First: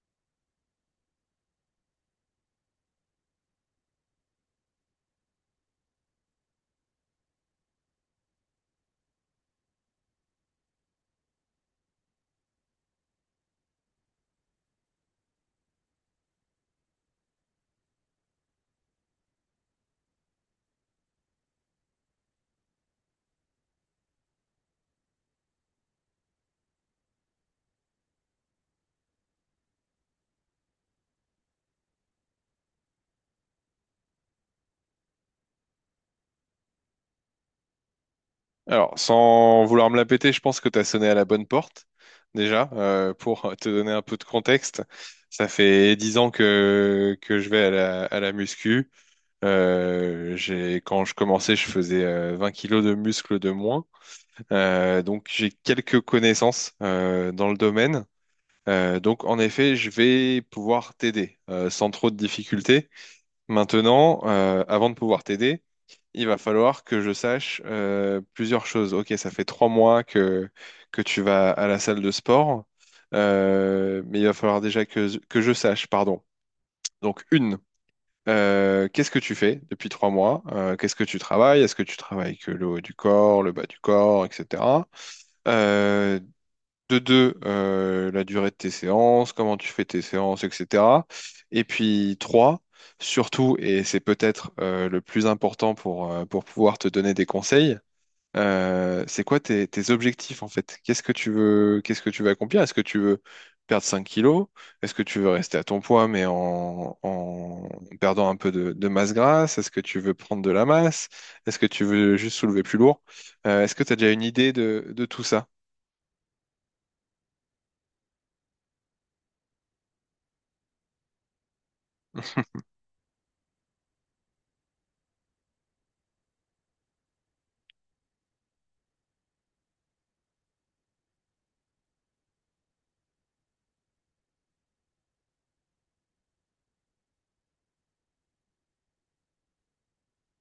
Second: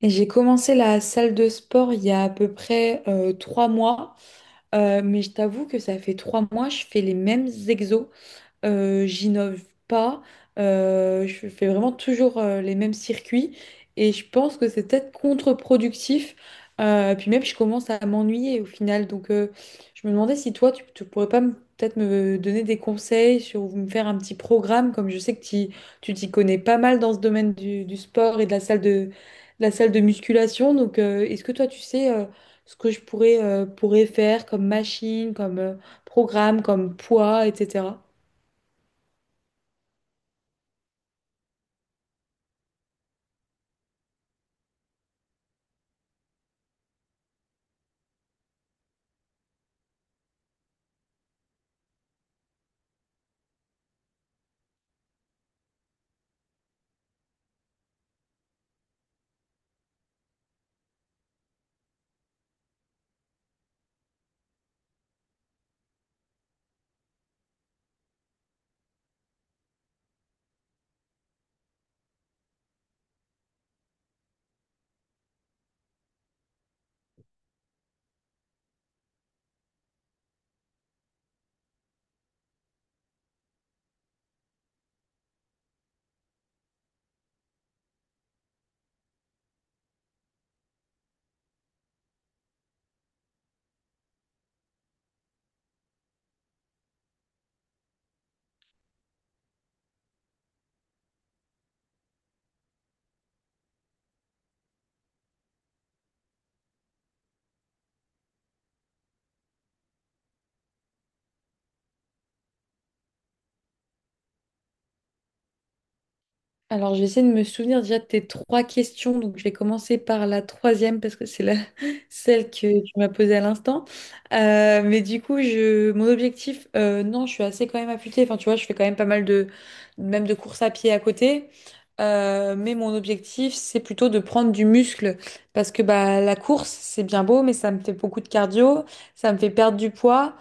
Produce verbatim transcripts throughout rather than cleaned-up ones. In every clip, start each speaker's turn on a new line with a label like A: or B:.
A: Et j'ai commencé la salle de sport il y a à peu près euh, trois mois. Euh, mais je t'avoue que ça fait trois mois, je fais les mêmes exos, euh, j'innove pas, euh, je fais vraiment toujours euh, les mêmes circuits, et je pense que c'est peut-être contre-productif. Euh, puis même, je commence à m'ennuyer au final. Donc, euh, je me demandais si toi, tu, tu pourrais pas me- peut-être me donner des conseils, sur ou me faire un petit programme, comme je sais que t'y- tu t'y connais pas mal dans ce domaine du, du sport et de la salle de, de, la salle de musculation. Donc, euh, est-ce que toi, tu sais euh, ce que je pourrais, euh, pourrais faire comme machine, comme euh, programme, comme poids, et cetera.
B: Alors, sans vouloir me la péter, je pense que tu as sonné à la bonne porte, déjà, euh, pour te donner un peu de contexte. Ça fait dix ans que, que je vais à la, à la muscu. Euh, j'ai, quand je commençais, je faisais euh, vingt kilos de muscles de moins. Euh, donc, j'ai quelques connaissances euh, dans le domaine. Euh, donc, en effet, je vais pouvoir t'aider euh, sans trop de difficultés. Maintenant, euh, avant de pouvoir t'aider, il va falloir que je sache euh, plusieurs choses. Ok, ça fait trois mois que, que tu vas à la salle de sport, euh, mais il va falloir déjà que, que je sache, pardon. Donc, une, euh, qu'est-ce que tu fais depuis trois mois? Euh, qu'est-ce que tu travailles? Est-ce que tu travailles que le haut du corps, le bas du corps, et cetera. Euh, de deux, euh, la durée de tes séances, comment tu fais tes séances, et cetera. Et puis trois, surtout, et c'est peut-être euh, le plus important pour, euh, pour pouvoir te donner des conseils, euh, c'est quoi tes, tes objectifs en fait? Qu'est-ce que tu veux, qu'est-ce que tu veux accomplir? Est-ce que tu veux perdre cinq kilos? Est-ce que tu veux rester à ton poids mais en, en perdant un peu de, de masse grasse? Est-ce que tu veux prendre de la masse? Est-ce que tu veux juste soulever plus lourd? Euh, est-ce que tu as déjà une idée de, de tout ça?
A: Alors, je vais essayer de me souvenir déjà de tes trois questions. Donc, je vais commencer par la troisième parce que c'est la... celle que tu m'as posée à l'instant. Euh, mais du coup, je... mon objectif, euh, non, je suis assez quand même affûtée. Enfin, tu vois, je fais quand même pas mal de, même de courses à pied à côté. Euh, mais mon objectif, c'est plutôt de prendre du muscle, parce que bah, la course, c'est bien beau, mais ça me fait beaucoup de cardio, ça me fait perdre du poids.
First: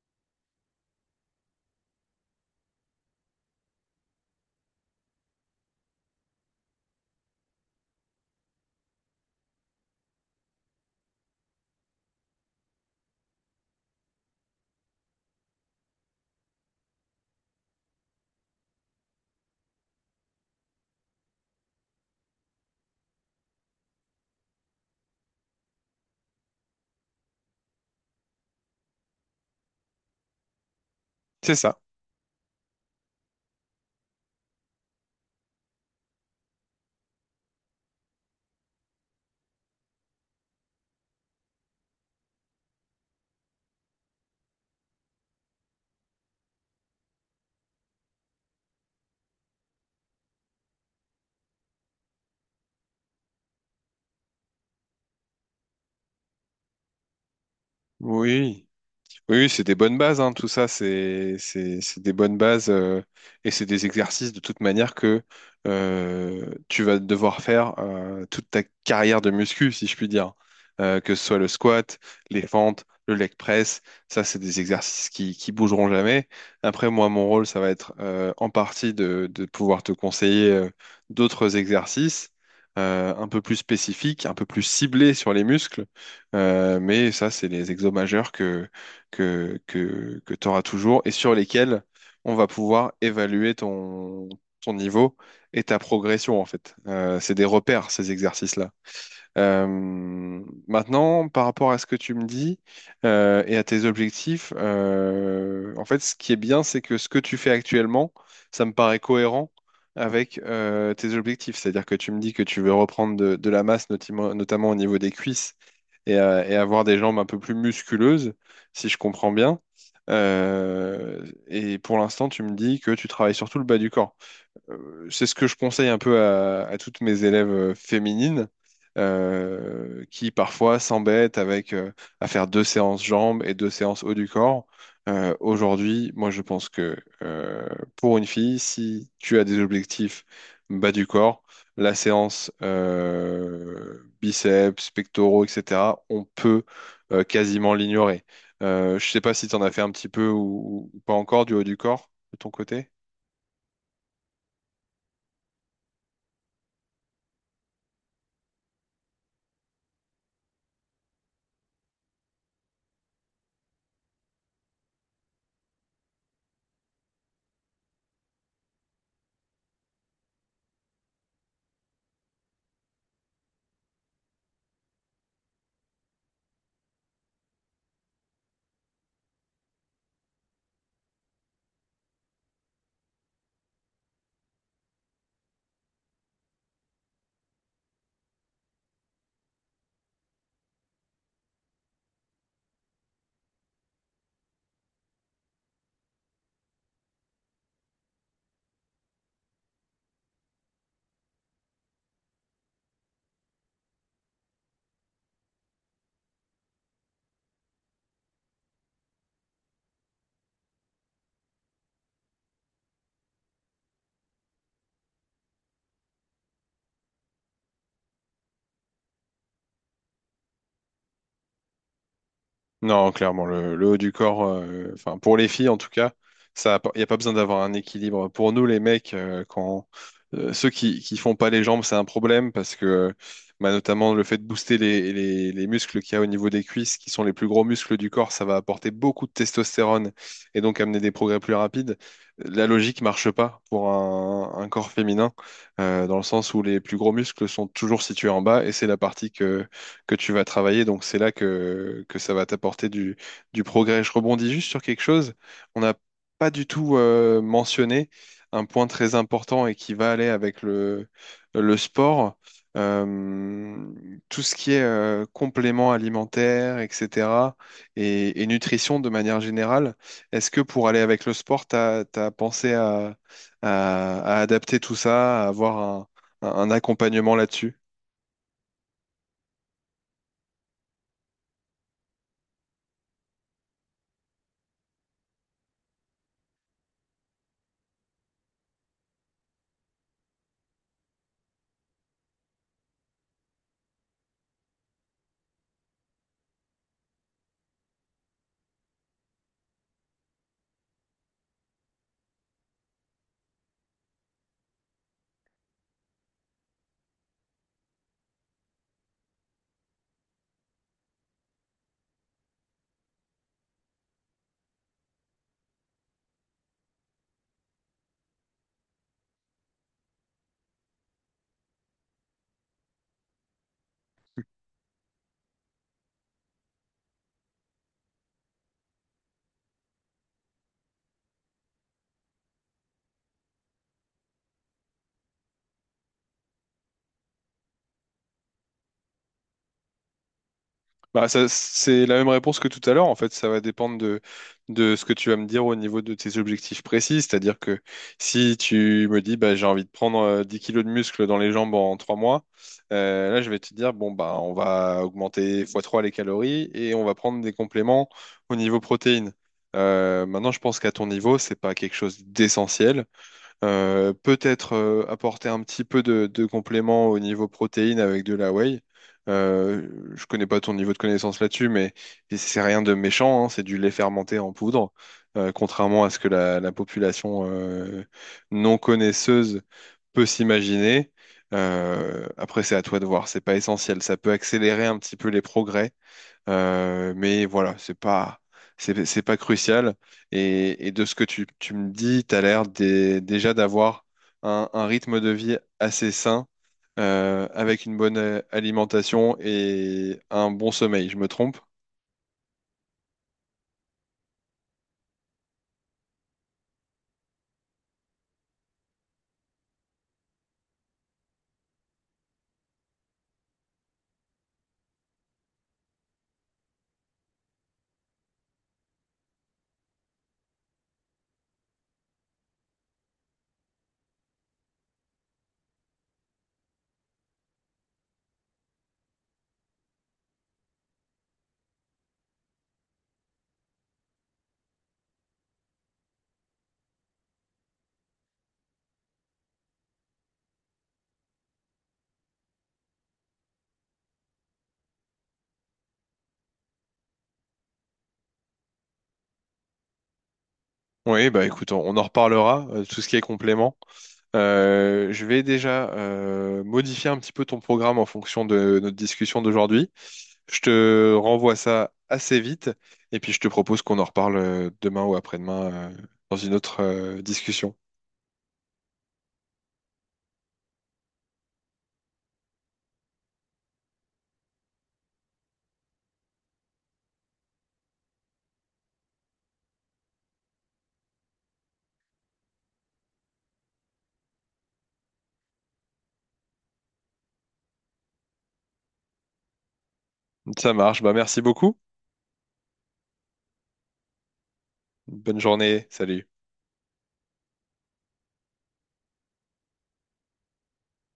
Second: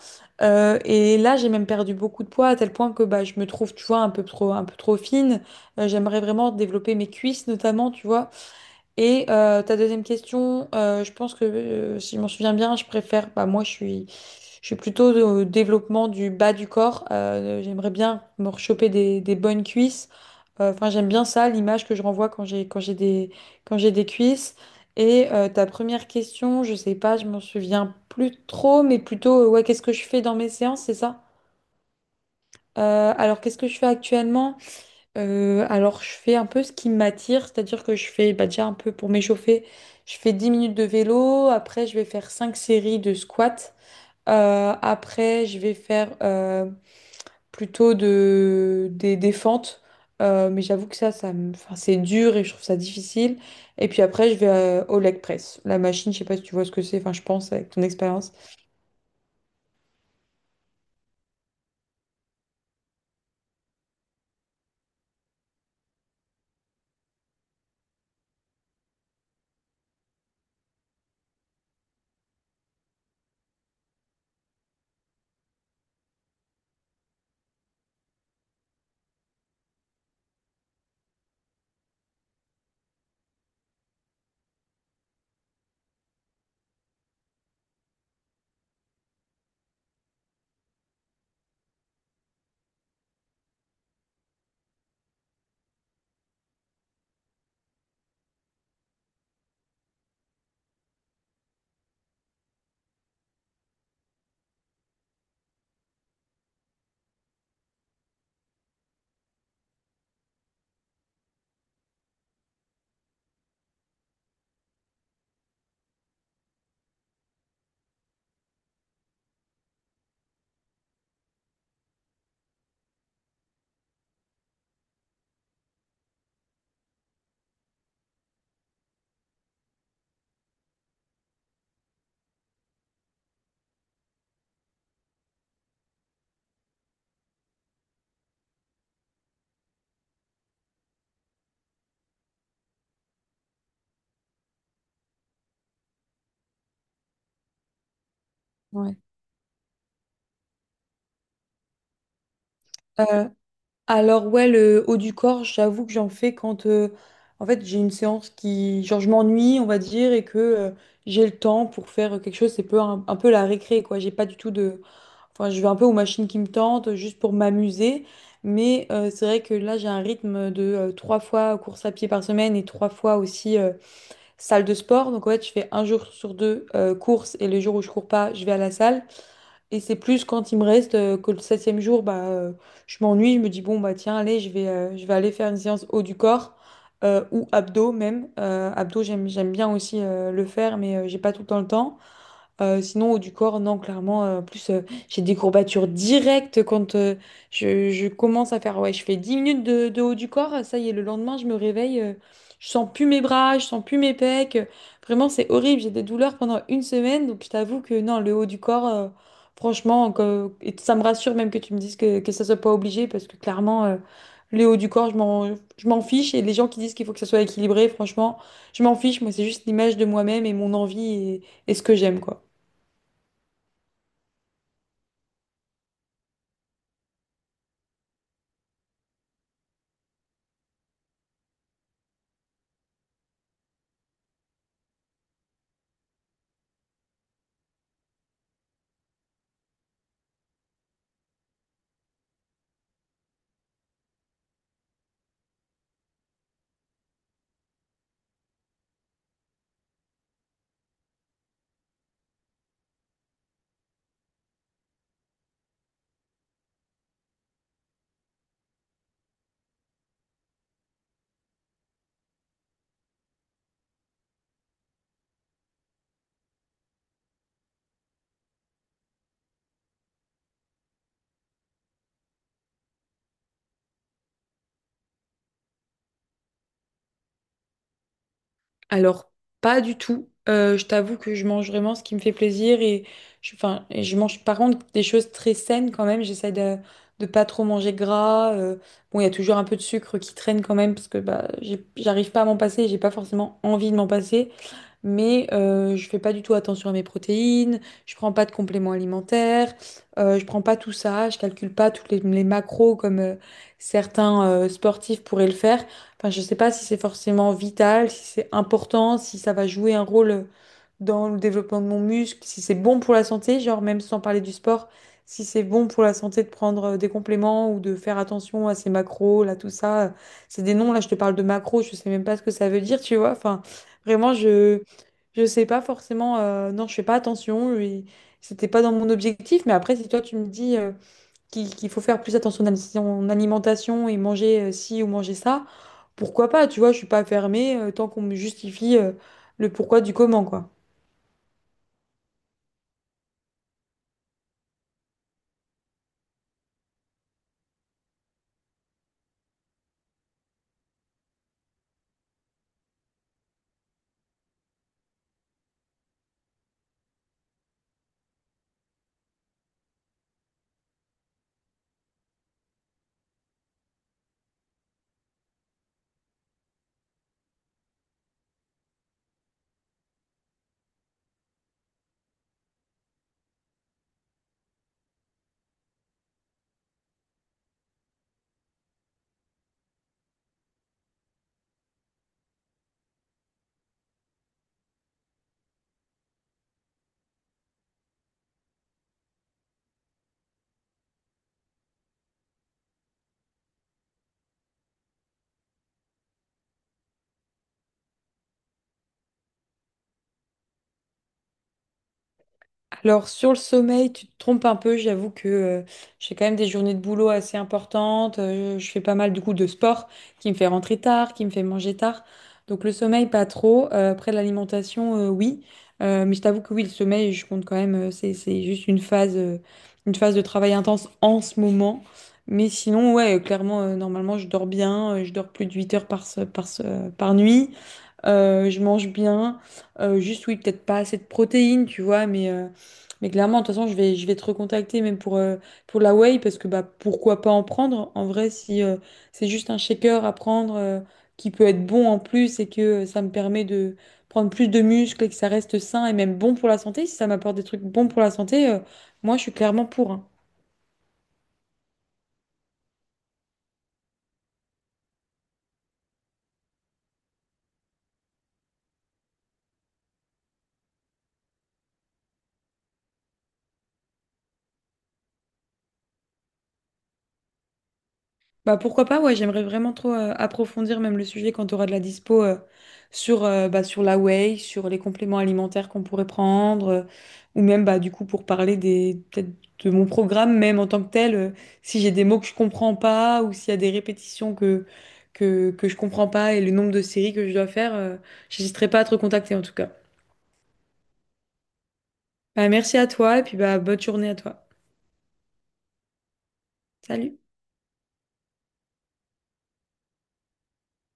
A: Euh, et là, j'ai même perdu beaucoup de poids, à tel point que bah, je me trouve, tu vois, un peu trop, un peu trop fine. Euh, j'aimerais vraiment développer mes cuisses notamment, tu vois. Et euh, ta deuxième question, euh, je pense que euh, si je m'en souviens bien, je préfère, bah moi je suis, je suis plutôt au développement du bas du corps. Euh, j'aimerais bien me rechoper des, des bonnes cuisses. Euh, Enfin, j'aime bien ça, l'image que je renvoie quand j'ai quand j'ai des quand j'ai des cuisses. Et euh, ta première question, je sais pas, je m'en souviens plus trop, mais plutôt, euh, ouais, qu'est-ce que je fais dans mes séances, c'est ça?
B: C'est ça.
A: Euh, alors, qu'est-ce que je fais actuellement? Euh, alors, je fais un peu ce qui m'attire, c'est-à-dire que je fais bah, déjà un peu pour m'échauffer, je fais dix minutes de vélo, après je vais faire cinq séries de squats. Euh, après je vais faire euh, plutôt de, des, des fentes. Euh, mais j'avoue que ça, ça me- enfin, c'est dur et je trouve ça difficile. Et puis après, je vais euh, au leg press, la machine, je sais pas si tu vois ce que c'est, enfin, je pense avec ton expérience.
B: Oui, oui, oui, c'est des bonnes bases, hein, tout ça, c'est c'est- c'est des bonnes bases euh, et c'est des exercices de toute manière que euh, tu vas devoir faire euh, toute ta carrière de muscu, si je puis dire. Euh, que ce soit le squat, les fentes, le leg press, ça, c'est des exercices qui, qui bougeront jamais. Après, moi, mon rôle, ça va être euh, en partie de, de pouvoir te conseiller euh, d'autres exercices euh, un peu plus spécifiques, un peu plus ciblés sur les muscles. Euh, mais ça, c'est les exos majeurs que, que, que tu auras toujours et sur lesquels on va pouvoir évaluer ton, ton niveau et ta progression en fait. Euh, c'est des repères, ces exercices-là. Euh, maintenant, par rapport à ce que tu me dis euh, et à tes objectifs, euh, en fait, ce qui est bien, c'est que ce que tu fais actuellement, ça me paraît cohérent avec euh, tes objectifs. C'est-à-dire que tu me dis que tu veux reprendre de, de la masse, notamment, notamment au niveau des cuisses, et, euh, et avoir des jambes un peu plus musculeuses, si je comprends bien. Euh, et pour l'instant, tu me dis que tu travailles surtout le bas du corps. Euh, c'est ce que je conseille un peu à, à toutes mes élèves euh, féminines euh, qui parfois s'embêtent avec euh, à faire deux séances jambes et deux séances haut du corps. Euh, aujourd'hui, moi je pense que euh, pour une fille, si tu as des objectifs bas du corps, la séance euh, biceps, pectoraux, et cetera, on peut euh, quasiment l'ignorer. Euh,
A: Ouais.
B: je sais pas si tu en as fait un petit peu ou, ou pas encore du haut du corps de ton côté.
A: Alors ouais, le haut du corps, j'avoue que j'en fais quand euh, en fait j'ai une séance qui genre je m'ennuie, on va dire, et que euh, j'ai le temps pour faire quelque chose, c'est peu un, un peu la récré quoi. J'ai pas du tout de, enfin, je vais un peu aux machines qui me tentent juste pour m'amuser. Mais euh, c'est vrai que là j'ai un rythme de euh, trois fois course à pied par semaine et trois fois aussi euh, salle de sport. Donc en fait, je fais un jour sur deux euh, course, et les jours où je cours pas, je vais à la salle. Et c'est plus quand il me reste euh, que le septième jour, bah, euh, je m'ennuie, je me dis, bon, bah tiens, allez, je vais, euh, je vais aller faire une séance haut du corps, euh, ou abdos même. Euh, abdos, j'aime, j'aime bien aussi euh, le faire, mais euh, j'ai pas tout le temps le temps. Euh, sinon, haut du corps, non, clairement. euh, en plus, euh, j'ai des courbatures directes quand euh, je, je commence à faire. Ouais, je fais dix minutes de, de haut du corps. euh, Ça y est, le lendemain, je me réveille. euh, je sens plus mes bras, je sens plus mes pecs. euh, Vraiment, c'est horrible. J'ai des douleurs pendant une semaine. Donc, je t'avoue que non, le haut du corps, euh, franchement, que- et ça me rassure même que tu me dises que, que ça soit pas obligé, parce que clairement, euh, le haut du corps, je m'en, je m'en fiche. Et les gens qui disent qu'il faut que ça soit équilibré, franchement, je m'en fiche. Moi, c'est juste l'image de moi-même et mon envie, et et ce que j'aime, quoi.
B: Non, clairement, le, le haut du corps, euh, enfin pour les filles en tout cas, ça, il n'y a pas besoin d'avoir un équilibre. Pour nous, les mecs, euh, quand euh, ceux qui, qui font pas les jambes, c'est un problème parce que euh, bah, notamment le fait de booster les, les, les muscles qu'il y a au niveau des cuisses, qui sont les plus gros muscles du corps, ça va apporter beaucoup de testostérone et donc amener des progrès plus rapides. La logique marche pas pour un, un corps féminin, euh, dans le sens où les plus gros muscles sont toujours situés en bas et c'est la partie que que tu vas travailler. Donc c'est là que, que ça va t'apporter du, du progrès. Je rebondis juste sur quelque chose. On n'a pas du tout euh, mentionné un point très important et qui va aller avec le, le sport. Euh, Tout ce qui est euh, compléments alimentaires, et cetera, et, et nutrition de manière générale. Est-ce que pour aller avec le sport, tu as pensé à, à- à adapter tout ça, à avoir un, un un accompagnement là-dessus?
A: Alors, pas du tout. Euh, je t'avoue que je mange vraiment ce qui me fait plaisir, et je, enfin, et je mange par contre des choses très saines quand même. J'essaie de, de pas trop manger gras. euh, bon, il y a toujours un peu de sucre qui traîne quand même, parce que bah, j'ai- j'arrive pas à m'en passer, j'ai pas forcément envie de m'en passer. Mais euh, je fais pas du tout attention à mes protéines, je prends pas de compléments alimentaires, euh, je prends pas tout ça, je calcule pas toutes les, les macros comme euh, certains euh, sportifs pourraient le faire. Enfin, je sais pas si c'est forcément vital, si c'est important, si ça va jouer un rôle dans le développement de mon muscle, si c'est bon pour la santé, genre même sans parler du sport, si c'est bon pour la santé de prendre euh, des compléments ou de faire attention à ses macros, là, tout ça. C'est des noms, là, je te parle de macros, je sais même pas ce que ça veut dire, tu vois. Enfin, vraiment, je je sais pas forcément, euh, non, je fais pas attention, et c'était pas dans mon objectif, mais après, si toi tu me dis euh, qu'il qu'il faut faire plus attention à son alimentation et manger euh, ci ou manger ça, pourquoi pas, tu vois, je suis pas fermée euh, tant qu'on me justifie euh, le pourquoi du comment, quoi.
B: Bah, ça, c'est la même réponse que tout à l'heure. En fait, ça va dépendre de, de ce que tu vas me dire au niveau de tes objectifs précis. C'est-à-dire que si tu me dis, bah, j'ai envie de prendre euh, dix kilos de muscles dans les jambes en trois mois, euh, là, je vais te dire, bon, bah, on va augmenter x trois les calories et on va prendre des compléments au niveau protéines. Euh, maintenant, je pense qu'à ton niveau, c'est pas quelque chose d'essentiel. Euh, peut-être euh, apporter un petit peu de, de complément au niveau protéines avec de la whey. Euh, je connais pas ton niveau de connaissance là-dessus, mais c'est rien de méchant, hein, c'est du lait fermenté en poudre, euh, contrairement à ce que la, la population euh, non connaisseuse peut s'imaginer. Euh, après, c'est à toi de voir, c'est pas essentiel. Ça peut accélérer un petit peu les progrès euh, mais voilà, c'est pas, c'est, c'est pas crucial. Et, et de ce que tu, tu me dis, tu as l'air dé- déjà d'avoir un, un rythme de vie assez sain, euh, avec une bonne euh, alimentation et un bon sommeil. Je me trompe?
A: Alors sur le sommeil, tu te trompes un peu, j'avoue que euh, j'ai quand même des journées de boulot assez importantes, euh, je fais pas mal du coup de sport qui me fait rentrer tard, qui me fait manger tard. Donc le sommeil pas trop. Euh, après l'alimentation, euh, oui. Euh, mais je t'avoue que oui, le sommeil je compte quand même, euh, c'est, c'est juste une phase, euh, une phase de travail intense en ce moment. Mais sinon ouais, euh, clairement, euh, normalement je dors bien, euh, je dors plus de huit heures par, se- par, se- par nuit. Euh, je mange bien. Euh, juste, oui, peut-être pas assez de protéines, tu vois, mais, euh, mais clairement, de toute façon, je vais, je vais te recontacter même pour, euh, pour la whey, parce que bah, pourquoi pas en prendre? En vrai, si euh, c'est juste un shaker à prendre, euh, qui peut être bon en plus, et que euh, ça me permet de prendre plus de muscles, et que ça reste sain et même bon pour la santé, si ça m'apporte des trucs bons pour la santé, euh, moi, je suis clairement pour. hein.
B: Oui, bah écoute, on, on en reparlera, euh, tout ce qui est complément. Euh, je vais déjà euh, modifier un petit peu ton programme en fonction de notre discussion d'aujourd'hui. Je te renvoie ça assez vite et puis je te propose qu'on en reparle euh, demain ou après-demain euh, dans une autre euh, discussion.
A: Bah pourquoi pas, ouais, j'aimerais vraiment trop euh, approfondir même le sujet quand tu auras de la dispo, euh, sur, euh, bah, sur la whey, sur les compléments alimentaires qu'on pourrait prendre, euh, ou même bah du coup pour parler des peut-être de mon programme même en tant que tel, euh, si j'ai des mots que je comprends pas, ou s'il y a des répétitions que, que, que je comprends pas, et le nombre de séries que je dois faire, euh, j'hésiterai pas à te recontacter en tout cas.
B: Ça marche, bah merci beaucoup.
A: Bah, merci à toi, et puis bah bonne journée à toi.
B: Bonne journée, salut.
A: Salut!